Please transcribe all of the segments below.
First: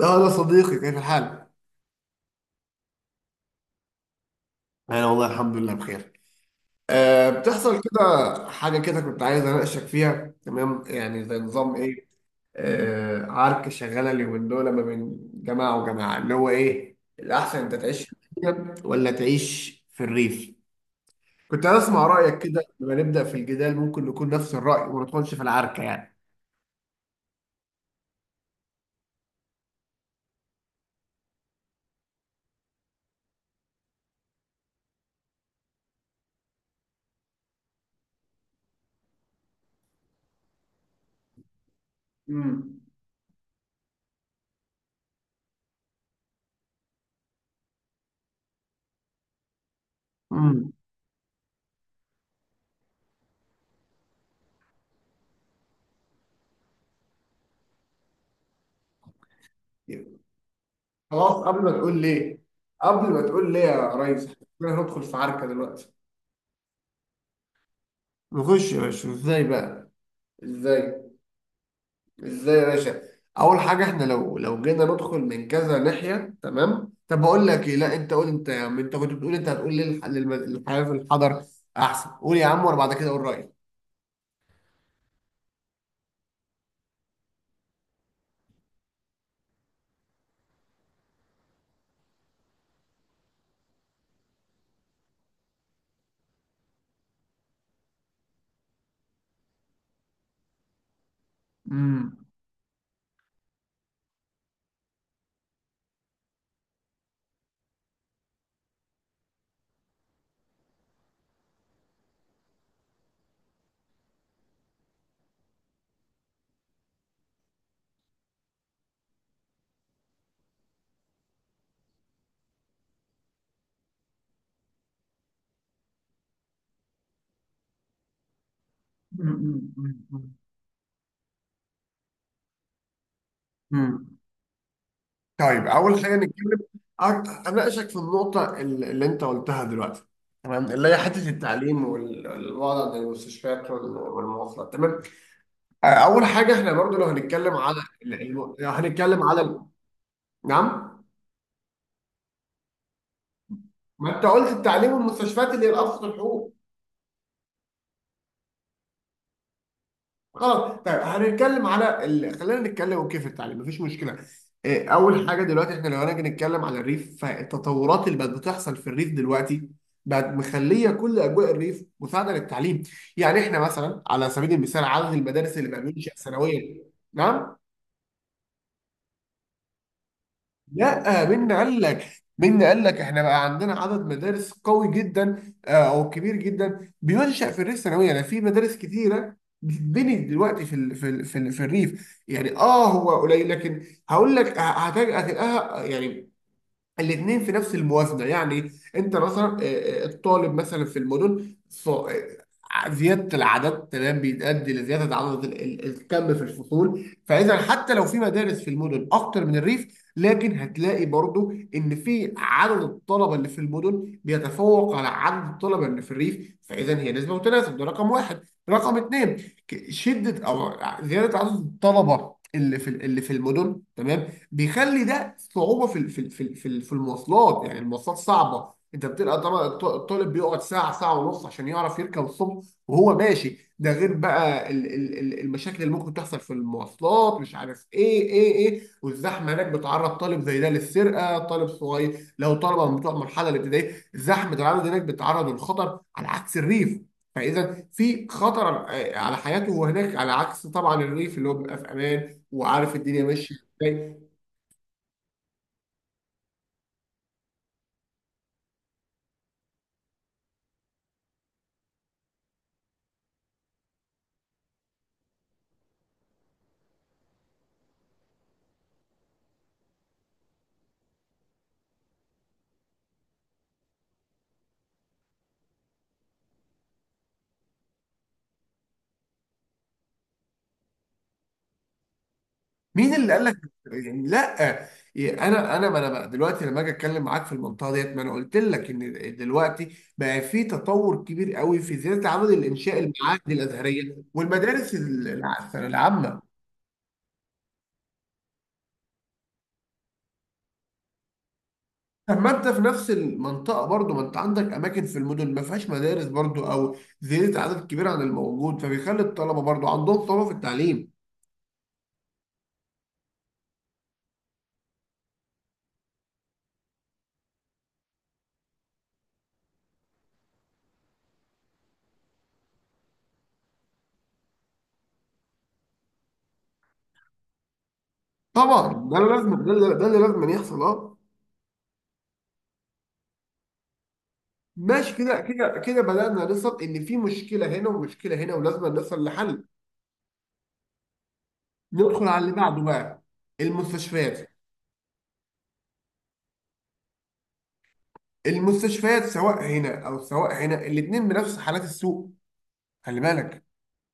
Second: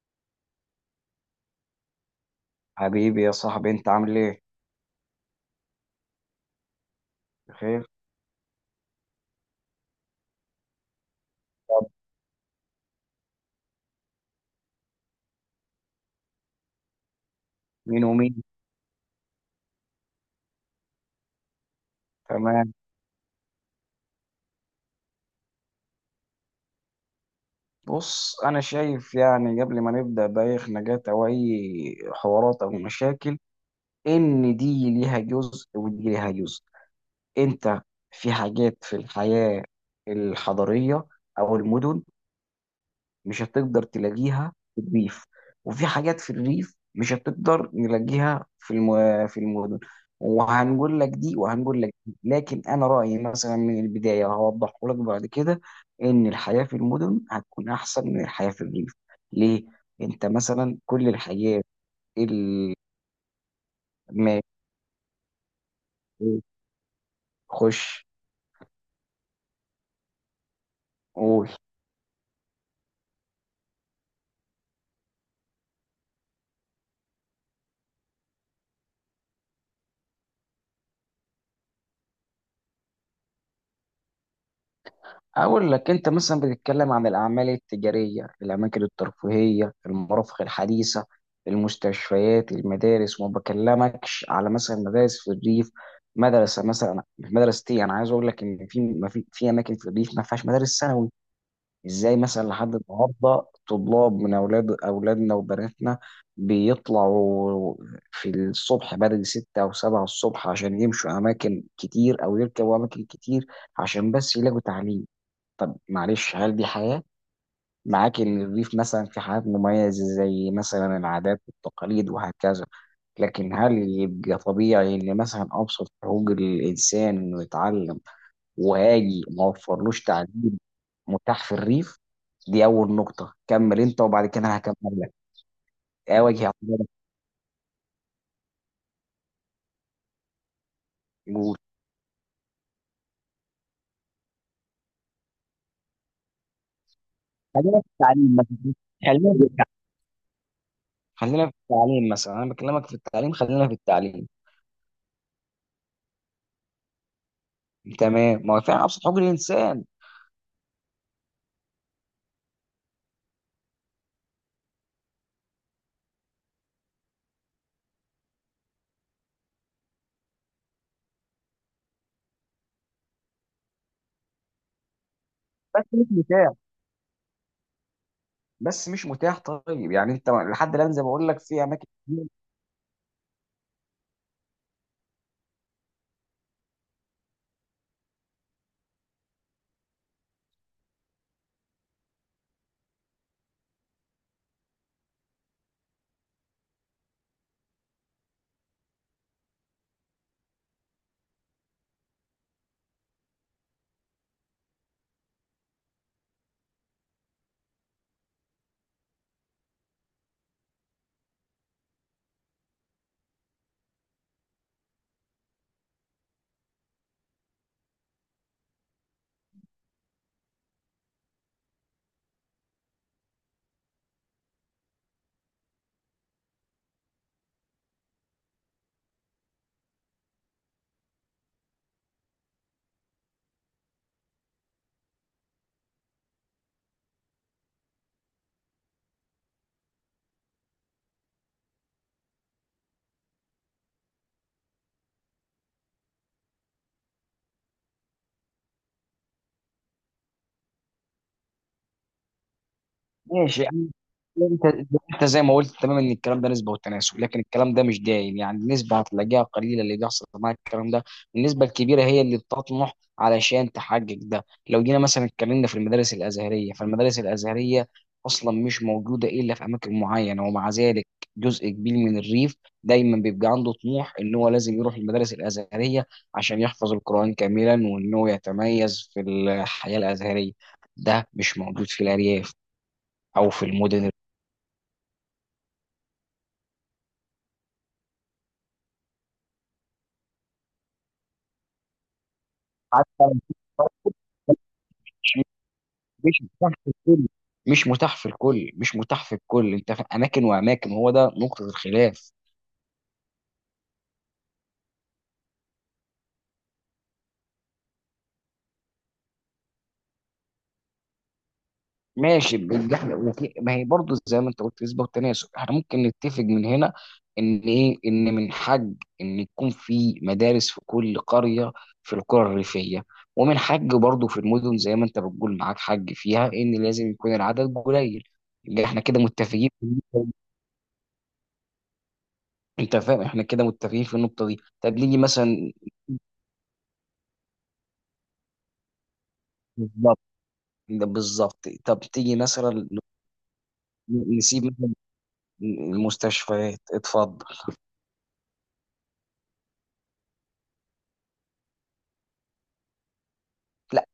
اه ده صديقي، كيف الحال؟ حبيبي يا صاحبي، انت عامل ايه؟ أنا والله الحمد لله بخير. أه، بتحصل بخير. كده حاجة كده. كنت عايز أناقشك فيها، تمام؟ يعني زي نظام طب، إيه، أه عركة شغالة اليومين دول ما بين جماعة وجماعة، اللي هو إيه الأحسن، أنت تعيش مين في ومين؟ المدينة ولا تعيش في الريف؟ كنت عايز أسمع رأيك كده، تمام. لما نبدأ في الجدال ممكن نكون نفس الرأي وما ندخلش في العركة يعني. بص، انا شايف يعني قبل ما نبدا باي خناقات او اي حوارات او مشاكل ان دي ليها جزء ودي ليها جزء. انت في حاجات في الحياه الحضريه او المدن امم. مش هتقدر تلاقيها في الريف، وفي حاجات في الريف مش هتقدر نلاقيها في المدن. امم. وهنقول لك دي وهنقول لك دي، لكن انا رايي مثلا من البدايه هوضحه لك بعد كده ان الحياه في المدن هتكون احسن من الحياه في الريف. ليه؟ انت مثلا كل خلاص قبل الحياه ما تقول ليه، اللي قبل ما تقول ليه يا ريس، ما إحنا هندخل في عركة دلوقتي. خش. نخش يا باشا، ازاي بقى؟ ازاي؟ قول. ازاي يا باشا؟ اول حاجه، احنا لو جينا ندخل من كذا ناحيه، تمام؟ طب بقول لك ايه، لا انت قول انت يا عم، انت كنت بتقول، انت هتقول لي الحياه في الحضر احسن، قول يا عم وانا بعد كده اقول رايي. أقول لك، أنت مثلا بتتكلم عن الأعمال التجارية، الأماكن الترفيهية، المرافق الحديثة، المستشفيات، المدارس، وما بكلمكش على مثلا مدارس في الريف. مدرسة مثلا مدرستي، أنا عايز أقول لك إن في أماكن في الريف ما فيهاش مدارس ثانوي. إزاي امم. مثلا لحد النهاردة طلاب من أولاد أولادنا وبناتنا بيطلعوا في الصبح بدري ستة أو سبعة الصبح عشان يمشوا أماكن كتير أو يركبوا أماكن كتير عشان بس يلاقوا تعليم؟ طب معلش، هل دي حياة؟ معاك إن الريف مثلا في حاجات مميزة زي مثلا العادات والتقاليد وهكذا، لكن هل يبقى طبيعي إن مثلا أبسط حقوق الإنسان إنه يتعلم، وهاجي ما امم. وفرلوش امم. تعليم متاح في الريف؟ دي أول نقطة، كمل أنت امم. وبعد كده أنا هكمل لك. طيب اول حاجه أواجه نتكلم، اعتراضك. اناقشك في النقطه اللي انت قلتها دلوقتي، تمام، اللي هي حته قول. التعليم والوضع عند المستشفيات والمواصلات، تمام. اول حاجه، احنا برضو لو هنتكلم على خلينا في التعليم لو مثلا، هنتكلم خلينا على في التعليم، ال-. نعم. خلينا في التعليم مثلا، أنا بكلمك في التعليم، خلينا في ما انت التعليم. قلت التعليم والمستشفيات اللي هي الابسط الحقوق. تمام، ما هو فعلا أبسط حقوق الإنسان. خلاص طيب، هنتكلم على ال... خلينا نتكلم، اوكي، في التعليم مفيش مشكله. إيه، اول حاجه دلوقتي، احنا لو هنيجي نتكلم على الريف، فالتطورات اللي بقت بتحصل في الريف دلوقتي بقت مخليه كل اجواء الريف مساعده للتعليم. يعني احنا مثلا على سبيل المثال، عدد المدارس اللي بقى بس مش بينشأ مثال، سنويا. نعم. بس مش متاح. طيب يعني انت لحد الان زي ما لا، بقول لك مين في قال اماكن لك؟ كتير. مين قال لك؟ احنا بقى عندنا عدد مدارس قوي جدا، آه، او كبير جدا بينشأ في الريف ثانويا، يعني في مدارس كتيره بتتبني دلوقتي في ال في ال في, ال في الريف يعني، اه هو قليل لكن هقول لك هتلاقيها يعني الاثنين في نفس الموازنه. يعني انت مثلا، آه، آه، الطالب مثلا في المدن آه، زياده العدد تمام بيؤدي لزياده عدد الكم في الفصول، فاذا حتى لو في مدارس في المدن اكتر من الريف، لكن هتلاقي برضو ان في عدد الطلبه اللي في المدن بيتفوق على عدد الطلبه اللي في الريف، فاذا هي نسبه وتناسب، ده رقم واحد. رقم اثنين، شده او زياده عدد الطلبه اللي في المدن تمام بيخلي ده صعوبة في في المواصلات. يعني المواصلات صعبة، انت بتبقى طبعا الطالب بيقعد ساعة ساعة ونص عشان يعرف يركب الصبح وهو ماشي، ده غير بقى المشاكل اللي ممكن تحصل في المواصلات، مش عارف ايه ايه ايه، والزحمة هناك بتعرض طالب زي ده للسرقة. طالب صغير لو طلبة من بتوع المرحلة الابتدائية، الزحمة اللي عنده هناك بتعرضه للخطر على عكس الريف. فاذا في خطر، آه، على حياته هناك، على عكس طبعا الريف اللي هو بيبقى في امان وعارف الدنيا ماشيه. ماشي يعني. ازاي؟ انت انت زي ما قلت، تمام، ان الكلام ده نسبه وتناسب، لكن الكلام ده مش دايم يعني، النسبه هتلاقيها قليله اللي بيحصل معاك الكلام ده. النسبه الكبيره هي اللي بتطمح علشان تحقق ده. لو جينا مثلا اتكلمنا في المدارس الازهريه، فالمدارس الازهريه اصلا مش موجوده الا في اماكن معينه، ومع ذلك جزء كبير من الريف دايما بيبقى عنده طموح ان هو لازم يروح المدارس الازهريه عشان يحفظ القران كاملا، وان هو يتميز في الحياه الازهريه. ده مش موجود في الارياف مين اللي قال او لك؟ في المدن اللي- يعني لا، يعني انا ما انا بقى دلوقتي لما اجي اتكلم معاك في المنطقه ديت، ما انا قلت لك ان دلوقتي بقى في تطور كبير قوي في زياده عدد الانشاء، حتى. المعاهد الازهريه والمدارس مش العامه. مش متاح في الكل، مش متاح في الكل مش متاح في الكل. انت في اماكن واماكن، هو ده نقطه الخلاف. طب ما انت في نفس المنطقه برضو، ما انت عندك اماكن في المدن ما فيهاش مدارس برضو، او زياده عدد كبير عن الموجود فبيخلي الطلبه برضو عندهم صعوبه في التعليم. ماشي بال- احنا وفي- ما هي برضه زي ما انت قلت نسبه وتناسب. احنا ممكن نتفق من هنا ان ايه، ان من حق ان يكون في مدارس في كل قريه، في القرى الريفيه، ومن حق برضه في المدن زي ما انت بتقول معاك حق فيها، ان لازم يكون العدد قليل. يبقى احنا طبعا ده كده اللي لازم، متفقين في ده اللي النقطة دي. لازم يحصل، اه. انت فاهم؟ احنا كده متفقين في النقطه دي. طب ماشي نيجي كده مثلا. كده كده، بدأنا نصل إن في مشكلة هنا ومشكلة هنا ولازم نصل لحل. بالظبط، ده بالظبط. طب ندخل تيجي على اللي بعده مثلا بقى، المستشفيات. نسيب مثلا المستشفيات. اتفضل. المستشفيات سواء هنا أو سواء هنا الاتنين بنفس حالات السوق، خلي بالك. لا،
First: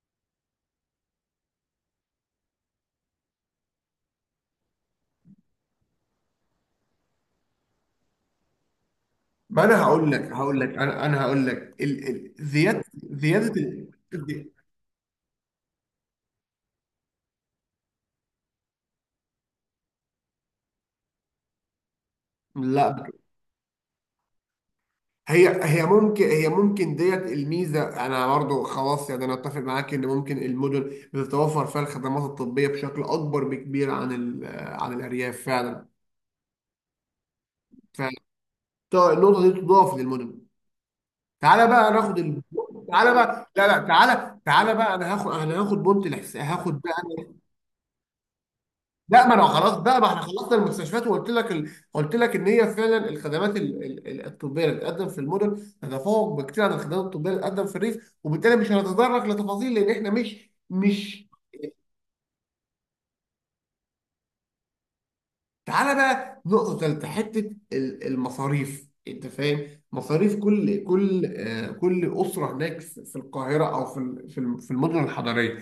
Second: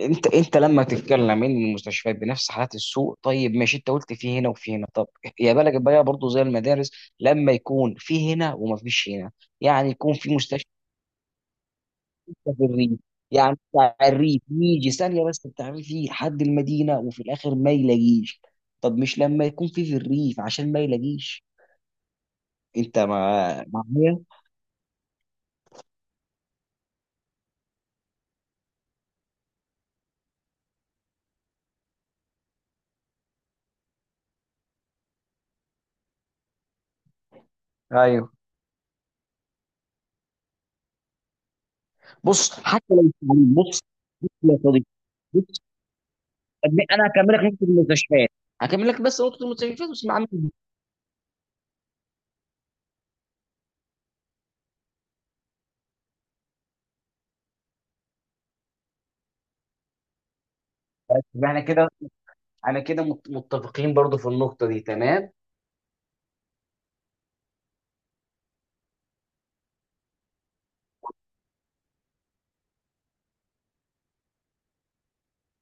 انت لما تتكلم ان المستشفيات بنفس حالات السوق، طيب ماشي، انت قلت في هنا وفي هنا، طب يا بالك بقى برضه زي المدارس لما يكون في هنا وما فيش هنا. ما أنا يعني هقول يكون لك، في هقول مستشفى لك أنا أنا هقول لك في زيادة الريف، يعني ال... بتاع الريف يجي ثانيه، بس بتاع الريف يجي لحد المدينه وفي الاخر ما يلاقيش. طب مش لما يكون في في الريف عشان ما يلاقيش. انت لا، ما معايا. هي هي ممكن، ممكن ديت الميزه، انا برضو خلاص يعني، انا اتفق معاك ان ممكن المدن بتتوفر فيها الخدمات الطبيه بشكل اكبر بكبير عن ال... عن الارياف فعلا. ايوه، طيب النقطه دي تضاف للمونيمنت. تعالى بقى ناخد ال... بص حتى لو مش تعالى بقى، تعليم، لا لا بص، بص تعالى، يا تعالى صديقي، بقى انا هاخد انا بص. هاخد بونت الحس... هاخد بقى انا أنا... هكمل لك نقطه المستشفيات، هكمل لك بس لا ما انا نقطه خلاص المستشفيات بقى، ما واسمع احنا عني. خلصنا المستشفيات وقلت لك ال... قلت لك ان هي فعلا الخدمات ال... ال... الطبيه اللي بتقدم في المدن تتفوق بكتير عن الخدمات الطبيه اللي بتقدم في الريف، وبالتالي مش هنتطرق لتفاصيل لان احنا مش. يبقى احنا كده، انا كده متفقين برضو في النقطه دي، تمام. تعالى بقى نقطة تالتة، حتة المصاريف. انت فاهم مصاريف كل، آه، كل أسرة هناك في القاهرة أو في في المدن الحضرية،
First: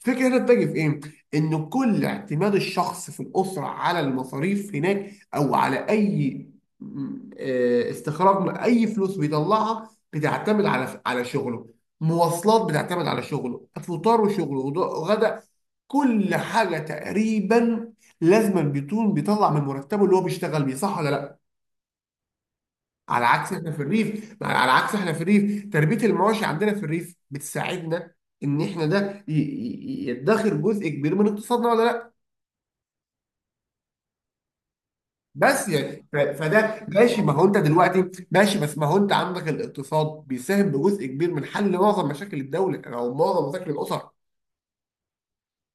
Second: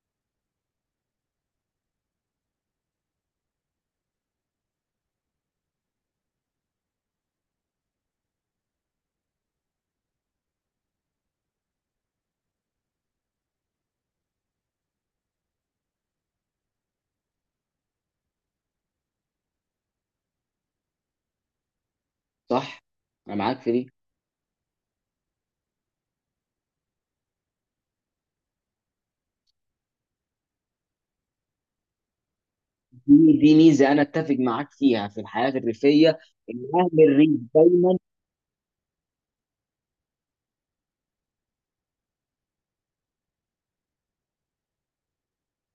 الفكرة هنا بتجي في إيه؟ إن كل اعتماد الشخص في الأسرة على المصاريف هناك أو على أي آه، استخراج من أي فلوس بيطلعها بتعتمد على شغله. مواصلات بتعتمد على شغله، فطار وشغله، غدا، كل حاجة تقريبا لازما بيكون بيطلع من مرتبه اللي هو بيشتغل بيه، صح ولا لا؟ صح. على انا عكس معاك احنا في في دي. الريف، تربيه المواشي عندنا في الريف بتساعدنا ان احنا ده يدخر جزء كبير من اقتصادنا، ولا لا؟ دي ميزه انا اتفق معاك فيها في الحياه بس يعني الريفيه. ان فده اهل ماشي، الريف، ما هو انت دلوقتي ماشي، بس ما هو انت عندك الاقتصاد بيساهم بجزء كبير من حل معظم مشاكل الدوله او معظم مشاكل الاسر.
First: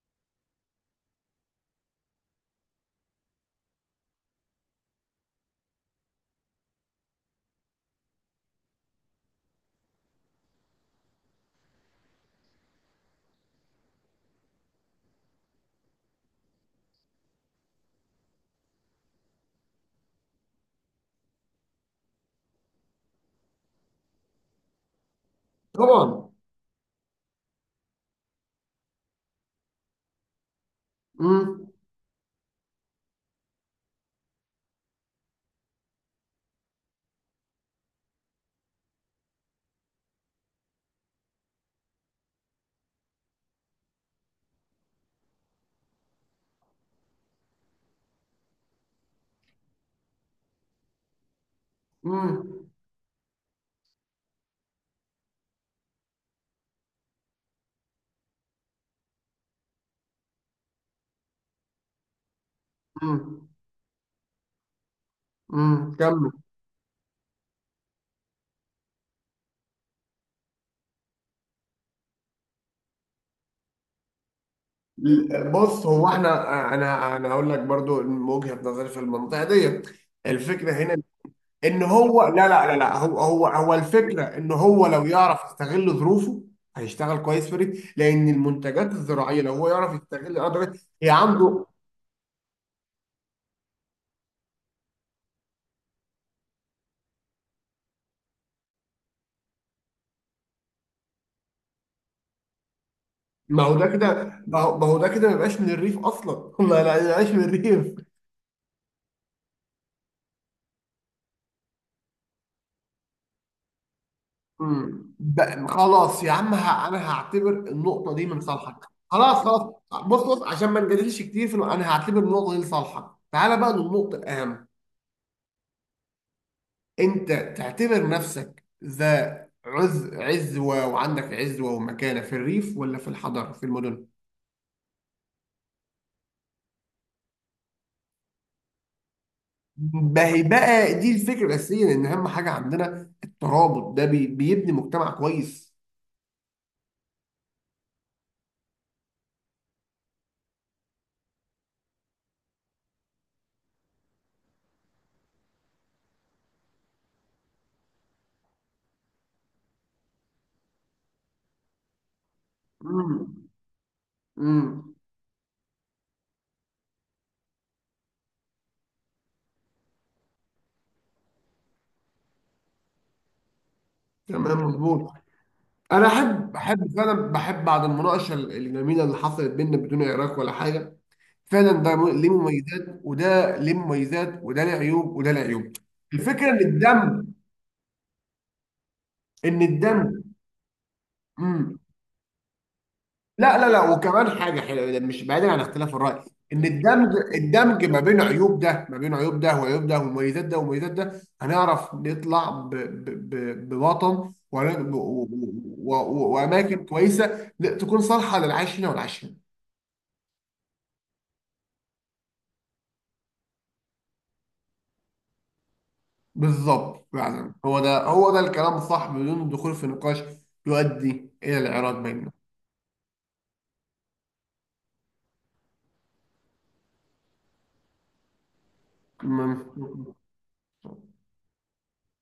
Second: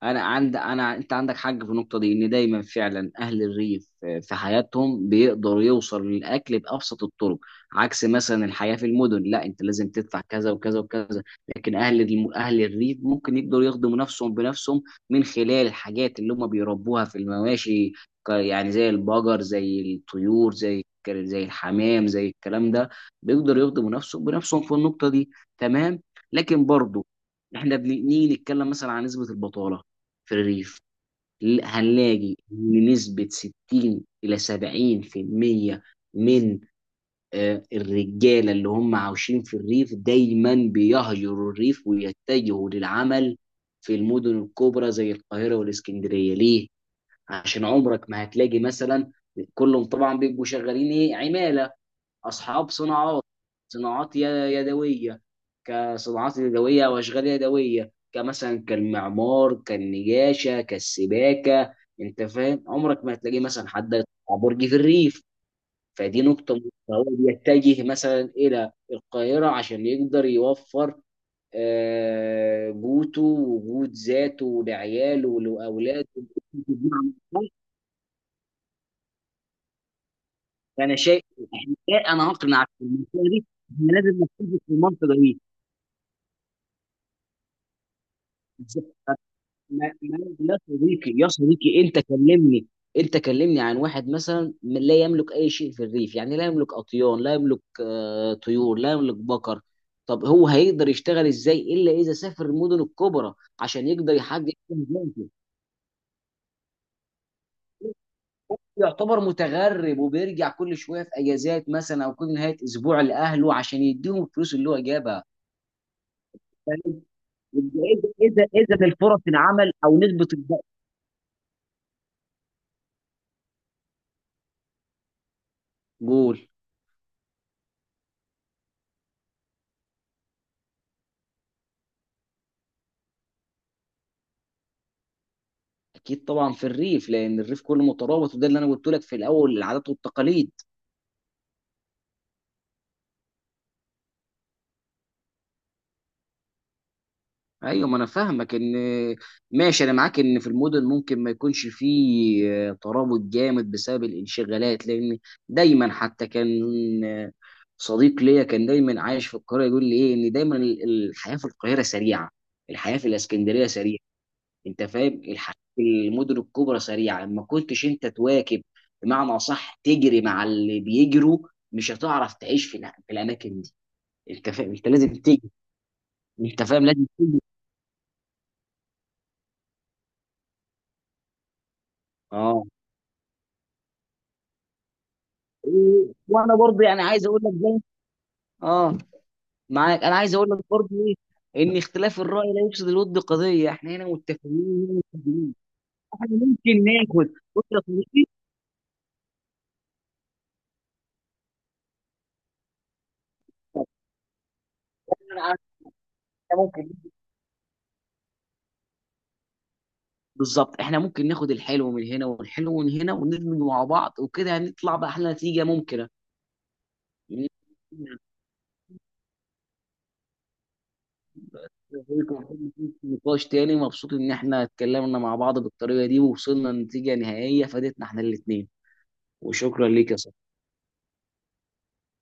انا عند انا انت عندك حق في النقطه دي، ان دايما فعلا اهل الريف في حياتهم بيقدر يوصل للاكل بابسط الطرق، عكس مثلا الحياه في المدن، لا انت لازم تدفع كذا وكذا وكذا. لكن اهل الريف ممكن يقدروا يخدموا نفسهم بنفسهم من خلال الحاجات اللي هم بيربوها في المواشي، يعني زي البقر، زي الطيور، زي الحمام، زي الكلام ده. بيقدروا يخدموا نفسهم بنفسهم في النقطه دي، تمام. طبعا. لكن برضه احنا بنيجي نتكلم مثلا عن نسبه البطاله في الريف. امم. هنلاقي إن نسبة 60 إلى 70% من الرجالة اللي هم عاوشين في الريف دايما بيهجروا الريف ويتجهوا للعمل في المدن الكبرى زي القاهرة والإسكندرية. ليه؟ عشان عمرك ما هتلاقي مثلا كلهم طبعا بيبقوا شغالين ايه، عمالة، امم. اصحاب صناعات، صناعات ي- يدويه. كصناعات يدويه او اشغال يدويه كمثلا كالمعمار، كالنجاشه، كالسباكه. انت فاهم، عمرك ما هتلاقي مثلا حد يطلع برج في الريف. امم. فدي نقطه مهمة. فهو بيتجه مثلا الى القاهره عشان يقدر يوفر قوته وجود ذاته لعياله بص ولاولاده، هو احنا، بمعنى انا هقول أصح. لك برضو من وجهة نظري في المنطقه دي، الفكره فانا هنا شايف ان هو، انا لا هقنع لا لا في لا هو المنطقه دي. هو هو إحنا لازم الفكره ان نتفق في هو لو المنطقه يعرف دي يستغل ظروفه هيشتغل كويس في ريف، لان المنتجات بالظبط. الزراعيه لو هو يعرف يستغل يا الارض دي، هي صديقي، يا عنده. صديقي، انت كلمني، انت كلمني عن واحد مثلا لا يملك اي شيء في الريف، يعني لا يملك اطيان، لا يملك طيور، لا يملك بقر. طب هو هيقدر يشتغل ازاي الا اذا سافر المدن الكبرى ما هو ده عشان يقدر كده، يحقق اهدافه؟ ما يبقاش من الريف اصلا ما لا ما يبقاش من الريف. يعتبر متغرب وبيرجع كل شويه في اجازات مثلا، او كل نهايه اسبوع لاهله عشان يديهم الفلوس اللي هو مم. جابها. خلاص يا عم فاهم؟ انا هعتبر يبقى اذا، النقطه دي من اذا صالحك، اذا الفرص خلاص خلاص. العمل او بص بص، عشان ما نجادلش كتير في النقطة، انا هعتبر النقطه دي لصالحك، تعالى بقى للنقطه الاهم. قول. انت تعتبر نفسك ذا عز، عزوه وعندك عزوه ومكانه في الريف ولا في الحضر في المدن؟ اكيد طبعا في الريف لان الريف كله مترابط، وده اللي انا قلت لك في الاول، العادات ما هي والتقاليد. بقى دي الفكره الاساسيه، لان اهم حاجه عندنا الترابط ده بيبني مجتمع كويس. ايوه، ما انا فاهمك. ان ماشي، انا معاك ان في المدن ممكن ما يكونش فيه ترابط جامد بسبب الانشغالات، لان دايما حتى كان آه، صديق ليا كان دايما عايش في القاهره يقول لي ايه، ان دايما الحياه في القاهره سريعه، الحياه في مم. الاسكندريه سريعه. انت مم. فاهم الحاجات المدن الكبرى سريعه، لما كنتش انت تواكب بمعنى اصح، تجري مع اللي بيجروا، مش هتعرف تعيش في في الاماكن دي. انت تمام فاهم انت مظبوط. لازم تجري، انا احب، انت فاهم لازم فعلا تجري. بحب بعد المناقشه الجميله اللي حصلت بيننا بدون عراك ولا حاجه. فعلا ده ليه اه، مميزات وده ليه مميزات، وده ليه عيوب وده ليه عيوب. الفكره وانا ان برضه يعني عايز الدم، اقول لك زي. اه، ان معاك، انا الدم. عايز اقول لك برضه ايه، امم. ان اختلاف الراي لا يفسد الود لا قضيه، لا لا، احنا هنا وكمان حاجه متفقين. حلوه هنا مش بعيدا متفقين. عن اختلاف الراي، احنا ان ممكن الدمج، ناخد، بص يا الدمج ما بين صديقي، عيوب ده، وعيوب ده ومميزات ده ومميزات ده، هنعرف نطلع بوطن انا أنا واماكن ممكن كويسه تكون صالحه للعيش هنا والعيش هنا. بالظبط. احنا ممكن ناخد الحلو من هنا والحلو من هنا وندمج مع بعض، وكده هنطلع بأحلى نتيجة ممكنة. بالظبط، يعني هو ده الكلام الصح بدون الدخول في نقاش يؤدي إلى الإعراض بيننا. نقاش تاني، مبسوط ان احنا اتكلمنا مع بعض بالطريقة دي، ووصلنا لنتيجة نهائية فادتنا احنا الاتنين. م- وشكرا ليك يا صاحبي.